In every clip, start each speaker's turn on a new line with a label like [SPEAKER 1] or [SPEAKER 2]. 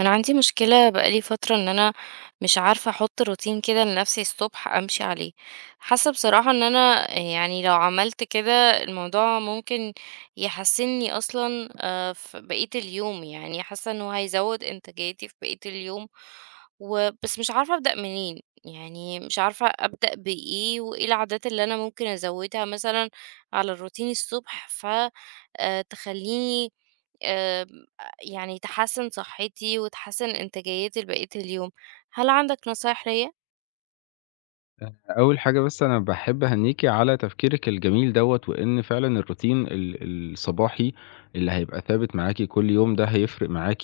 [SPEAKER 1] انا عندي مشكلة بقالي فترة ان انا مش عارفة احط روتين كده لنفسي الصبح امشي عليه. حاسة بصراحة ان انا يعني لو عملت كده الموضوع ممكن يحسني اصلا آه، في بقية اليوم. يعني حاسة انه هيزود انتاجيتي في بقية اليوم وبس مش عارفة ابدأ منين، يعني مش عارفة ابدأ بايه وايه العادات اللي انا ممكن ازودها مثلا على الروتين الصبح فتخليني يعني تحسّن صحّتي وتحسّن إنتاجيّتي لبقية اليوم، هل عندك نصايح ليّا؟
[SPEAKER 2] أول حاجة بس أنا باحب أهنّيكِ على تفكيرِك الجميل دوّة، وإن فعلًا الروتين الصباحي اللي هيبقى ثابت معاكِ كل يوم ده هيفرق معاكِ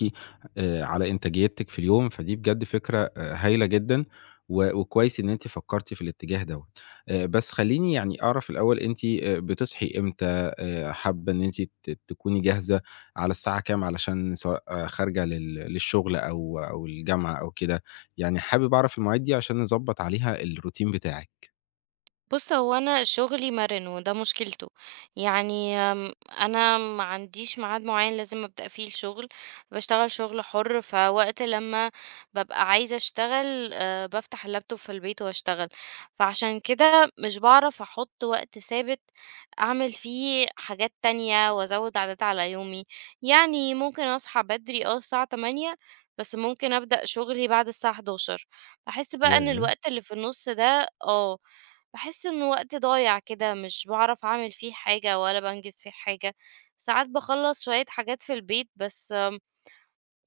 [SPEAKER 2] على إنتاجيتِك في اليوم، فدي بجد فكرة هايلة جدًا، وكويس إن أنتِ فكّرتِ في الاتجاه دوّة. بس خلّيني يعني أعرف الأول أنتِ بتصحي إمتى، حابة إن أنتِ تكوني جاهزة على الساعة كام علشان سواء آه، خارجة للشغل أو الجامعة أو كده، يعني حابب أعرف المواعيد دي عشان نضبّط عليها الروتين بتاعِك.
[SPEAKER 1] بُص، هو أنا شغلي مَرِن وده مشكلته، يعني أنا ما عنديش ميعاد معيّن لازم أبدأ فيه الشغل، باشتغل شغل حُر، فوقت لمّا بابقى عايزة أشتغل بافتح اللابتوب في البيت وأشتغل، فعشان كده مش باعرف أحُط وقت ثابت أعمل فيه حاجات تانية وأزوّد عادات على يومي. يعني ممكن أصحى بدري آه، الساعة 08:00 بس ممكن أبدأ شغلي بعد الساعة 11:00. باحس بقى إن
[SPEAKER 2] ياه!
[SPEAKER 1] الوقت اللي في النُص ده آه، باحس إنه وقت ضايع كده، مش باعرف أعمل فيه حاجة ولا بانجز فيه حاجة. ساعات باخلّص شوية حاجات في البيت، بس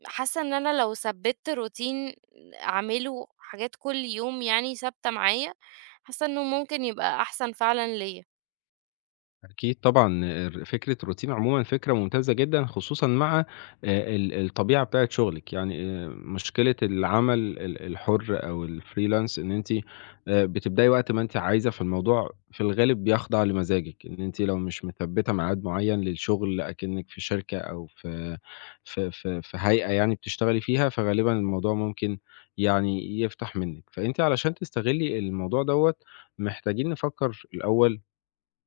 [SPEAKER 1] حاسة إن أنا لو ثبّتت روتين أعمله حاجات كل يوم يعني ثابتة معايا، حاسة إنه ممكن يبقى أحسن فعلًا ليّا.
[SPEAKER 2] أكيد طبعًا فكرة الروتين عمومًا فكرة ممتازة جدًا، خصوصًا مع الطبيعة بتاعة شغلِك، يعني مشكلة العمل الحُر أو الfreelance إن أنتِ بتبدئي وقت ما أنتِ عايزة، فالموضوع في الغالب بيخضع لمزاجِك، إن أنتِ لو مش مثبّتة ميعاد معيّن للشغل أكنِّك في شركة أو في هيئة يعني بتشتغلي فيها، فغالبًا الموضوع ممكن يعني يفتح منِّك، فأنتِ علشان تستغلّي الموضوع دوّة محتاجين نفكّر الأول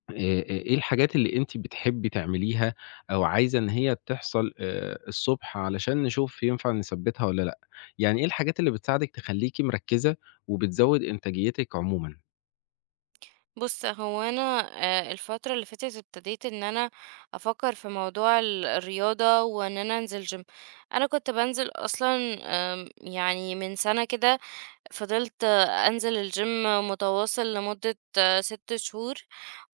[SPEAKER 2] إيه الحاجات اللي أنتِ بتحبي تعمليها أو عايزة إن هي تحصل الصبح علشان نشوف ينفع نثبّتها والّا لأ؟ يعني إيه الحاجات اللي بتساعدِك تخلّيكِ مركّزة وبتزوّد إنتاجيتِك عمومًا؟
[SPEAKER 1] بُص، هو أنا الفترة اللي فاتت ابتديت إن أنا أفكّر في موضوع الرياضة وإن أنا أنزل gym. أنا كنت بانزل أصلًا، يعني من سَنة كده فضلت أنزل الgym متواصل لمدة 6 شهور،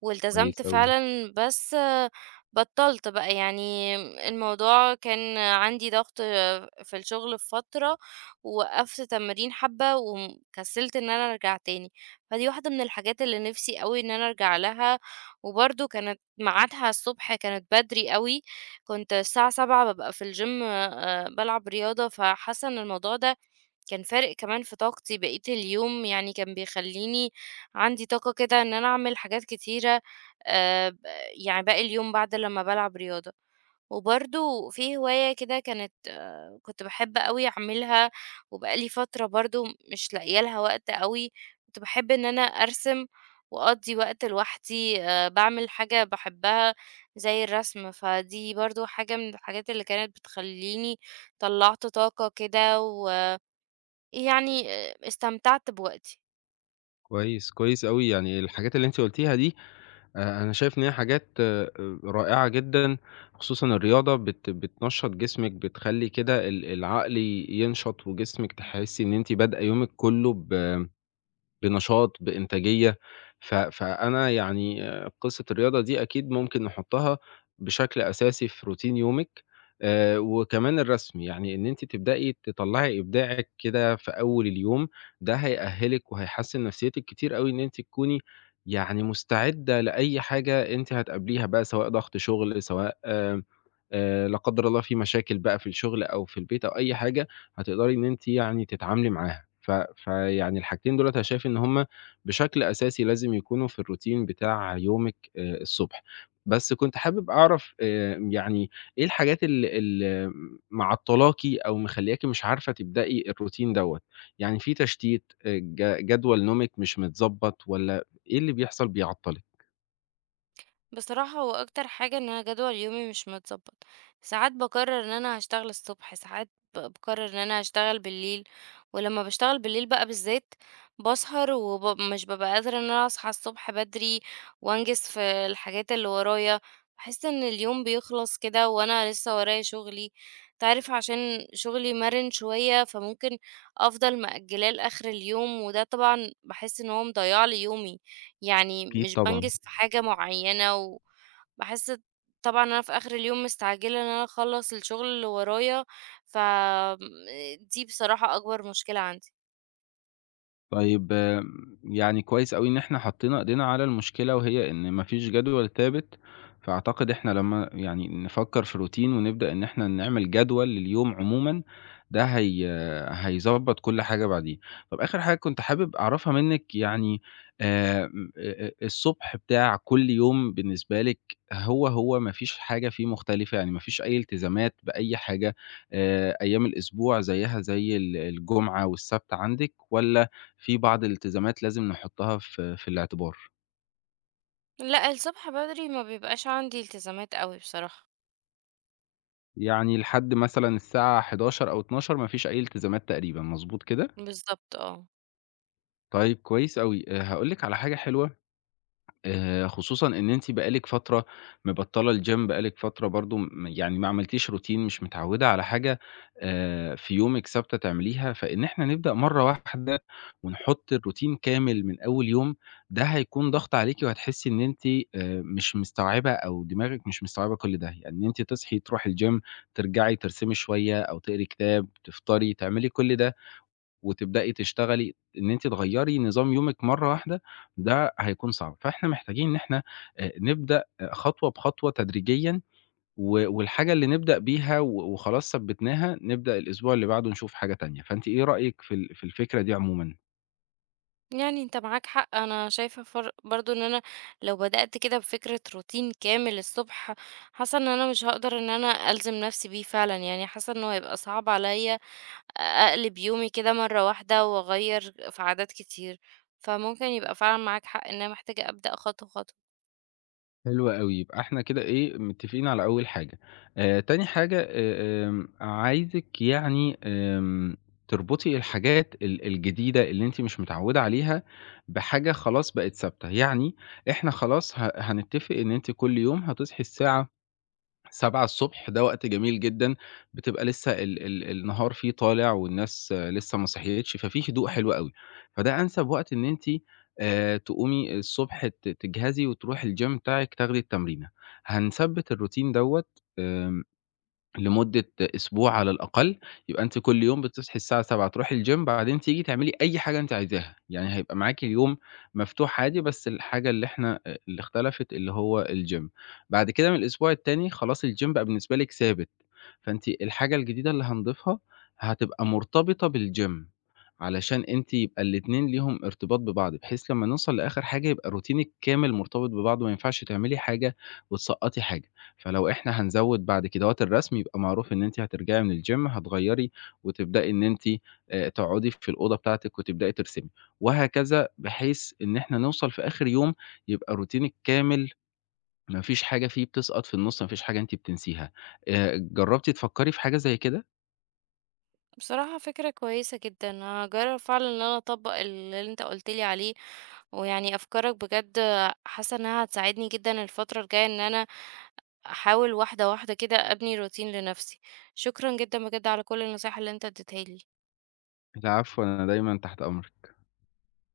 [SPEAKER 1] والتزمت
[SPEAKER 2] كويس أوي،
[SPEAKER 1] فعلًا. بس بطّلت بقى، يعني الموضوع كان عندي ضغط في الشغل في فترة، ووقّفت تمرين حبّة وكسّلت إن أنا أرجع تاني، فدي واحدة من الحاجات اللي نِفْسي أوي إن أنا أرجع لها، وبرضه كانت ميعادها الصبح، كانت بدري أوي، كنت الساعة 07:00 بابقى في الgym بالعب رياضة. فحاسّة إن الموضوع ده كان فارق كمان في طاقتي بقية اليوم، يعني كان بيخلّيني عندي طاقة كده إن أنا أعمل حاجات كتيرة ب يعني باقي اليوم بعد لمّا بالعب رياضة. وبرضه في هواية كده كانت آه، كنت باحب أوي أعملها وبقى لي فترة برضه مش لاقية لها وقت أوي. كنت باحب إن أنا أرسم وأقضّي وقت لوحدي، باعمل حاجة باحبها زي الرسم، فدي برضه حاجة من الحاجات اللي كانت بتخلّيني طلّعت طاقة كده، و يعني استمتعت بوقتي.
[SPEAKER 2] كويس، كويس أوي، يعني الحاجات اللي أنتِ قُلتيها دي أنا شايف إن هي حاجات رائعة جدًا، خصوصًا الرياضة بتنشّط جسمِك، بتخلّي كده العقل ينشط وجسمِك تحسّي إن أنتِ بادئة يومِك كُلّه بنشاط، بإنتاجية، فأنا يعني آه، قصة الرياضة دي أكيد ممكن نحطها بشكل أساسي في روتين يومِك، وكمان الرسم، يعني إن أنتِ تبدئي تطلّعي إبداعِك كده في أول اليوم، ده هيأهّلِك وهيحسّن نفسيتِك كتير أوي إن أنتِ تكوني يعني مستعدة لأي حاجة أنتِ هتقابليها بقى، سواء ضغط شغل، سواء آه، لا قدر الله في مشاكل بقى في الشغل أو في البيت أو أي حاجة، هتقدري إن أنتِ يعني تتعاملي معاها. فيعني الحاجتين دُولَة أنا شايف إن هُم بشكل أساسي لازم يكونوا في الروتين بتاع يومِك الصبح. بس كنت حابب أعرف يعني إيه الحاجات اللي معطّلاكِ أو مخلّياكِ مش عارفة تبدئي الروتين دوّة؟ يعني في تشتيت، جدول نومِك مش متضبّط والّا إيه اللي بيحصل بيعطّلِك؟
[SPEAKER 1] بصراحة هو أكتر حاجة إن أنا جدول يومي مش متضبط. ساعات باقرر إن أنا هاشتغل الصبح، ساعات باقرر إن أنا هاشتغل بالليل، ولمّا باشتغل بالليل بقى بالذات باسهر، مش بابقى قادرة إن أنا أصحى الصبح بدري وأنجز في الحاجات اللي ورايا. باحس إن اليوم بيخلص كده وأنا لسه ورايا شغلي. أنت عارف عشان شغلي مَرِن شوية، فممكن أفضل مأجلاه لآخر اليوم، وده طبعًا باحس إن هو مضيّع لي يومي. يعني
[SPEAKER 2] أكيد
[SPEAKER 1] مش
[SPEAKER 2] طبعًا.
[SPEAKER 1] بانجز في حاجة معينة، وباحس طبعًا أنا في آخر اليوم مستعجلة إن أنا أخلّص الشغل اللي ورايا، ف دي بصراحة أكبر مشكلة عندي.
[SPEAKER 2] طيب آمم، يعني كويس أوي إن إحنا حطينا إيدينا على المشكلة، وهي إن ما فيش جدول ثابت، فأعتقد إحنا لمّا يعني نفكّر في روتين ونبدأ إن إحنا نعمل جدول لليوم عمومًا، ده هي هيضبّط كل حاجة بعديه. طب آخر حاجة كنت حابب أعرفها منِّك يعني آمم، أ أ الصبح بتاع كل يوم بالنسبة لِك هو ما فيش حاجة فيه مختلفة، يعني ما فيش أي التزامات بأي حاجة أيام الأسبوع زيّها زي الجمعة والسبت عندِك والّا في بعض الالتزامات لازم نحطها في الاعتبار.
[SPEAKER 1] لأ، الصبح بدري ما بيبقاش عندي التزامات أوي بصراحة.
[SPEAKER 2] يعني لحد مثلًا الساعة 11:00 أو 12:00 ما فيش أي التزامات تقريبًا، مضبوط كده؟
[SPEAKER 1] بالضبط آه.
[SPEAKER 2] طيب كويس أوي. هاقول لِك على حاجة حلوة خصوصًا إن أنتِ بقى لِك فترة مبطّلة الgym بقى لِك فترة برضه يعني ما عملتيش routine مش متعوّدة على حاجة في يومِك ثابتة تعمليها، فإن إحنا نبدأ مرّة واحدة ونحُط الroutine كامل من أول يوم، ده هيكون ضغط عليكِ وهتحسّي إن أنتِ مش مستوعبة أو دماغِك مش مستوعبة كل ده، يعني إن أنتِ تصحي تروحي الgym ترجعي ترسمي شوية أو تقري كتاب، تفطري، تعملي كل ده وتبدئي تشتغلي إن أنتِ تغيّري نظام يومِك مرّة واحدة، ده هيكون صعب. فإحنا محتاجين إن إحنا نبدأ آه، خطوة بخطوة تدريجيًا والحاجة اللي نبدأ بيها وخلاص ثبّتناها، نبدأ الأسبوع اللي بعده نشوف حاجة تانية. فأنتِ إيه رأيِك في الفكرة دي عمومًا؟
[SPEAKER 1] يعني أنت معاك حق، أنا شايفة برضه إن أنا لو بدأت كده بفكرة روتين كامل الصبح، حاسة إن أنا مش هاقدر إن أنا ألزم نفسي بيه فعلًا، يعني حاسة إنه هيبقى صعب عليَّ أقلب يومي كده مرة واحدة وأغيّر في عادات كتير، فممكن يبقى فعلًا معاك حق إن أنا محتاجة أبدأ خطوة، خطوة.
[SPEAKER 2] حلو أوي، يبقى إحنا كده إيه، متفقين على أول حاجة. تاني حاجة آمم، عايزِك يعني آمم، تربطي الحاجات الجديدة اللي أنتِ مش متعودة عليها بحاجة خلاص بقت ثابتة، يعني إحنا خلاص هنتفق إن أنتِ كل يوم هتصحي الساعة 7:00 ده وقت جميل جدًا، بتبقى لسه ال ال النهار فيه طالع والناس آه، لسه ما صحيتش، ففي هدوء حلو أوي، فده أنسب وقت إن أنتِ تقومي الصبح تجهزي وتروحي الgym بتاعِك تاخدي التمرينة، هنثبّت الروتين دوّة آآ لمدة أسبوع على الأقل، يبقى أنتِ كل يوم بتصحي الساعة 07:00 تروحي الgym بعدين تيجي تعملي أي حاجة أنتِ عايزاها، يعني هيبقى معاكِ اليوم مفتوح عادي بس الحاجة اللي إحنا اللي اختلفت اللي هو الgym. بعد كده من الأسبوع التاني خلاص الgym بقى بالنسبة لِك ثابت، فأنتِ الحاجة الجديدة اللي هنضيفها هتبقى مرتبطة بالgym، علشان أنتِ يبقى الاتنين ليهم ارتباط ببعض، بحيث لما نوصل لآخر حاجة يبقى روتينِك كامل مرتبط ببعضه، ما ينفعش تعملي حاجة وتسقطي حاجة. فلو إحنا هنزوّد بعد كدهوّة الرسم، يبقى معروف إن أنتِ هترجعي من الgym هتغيّري وتبدئي إن أنتِ تقعدي في الأوضة بتاعتِك وتبدئي ترسمي، وهكذا بحيث إن إحنا نوصل في آخر يوم يبقى روتينِك كامل، ما فيش حاجة فيه بتسقط في النُص، ما فيش حاجة أنتِ بتنسيها. جرّبتِ تفكّري في حاجة زي كده؟
[SPEAKER 1] بصراحة فكرة كويسة جدًا، هاجرّب فعلًا إن أنا أطبّق اللي أنت قُلت لي عليه، ويعني أفكارك بجد حاسة إنها هتساعدني جدًا الفترة الجاية إن أنا أحاول واحدة، واحدة كده أبني روتين لنفسي. شكرًا جدًا بجد على كل النصايح اللي أنت اديتها لي.
[SPEAKER 2] العفو، أنا دايمًا تحت أمرِك.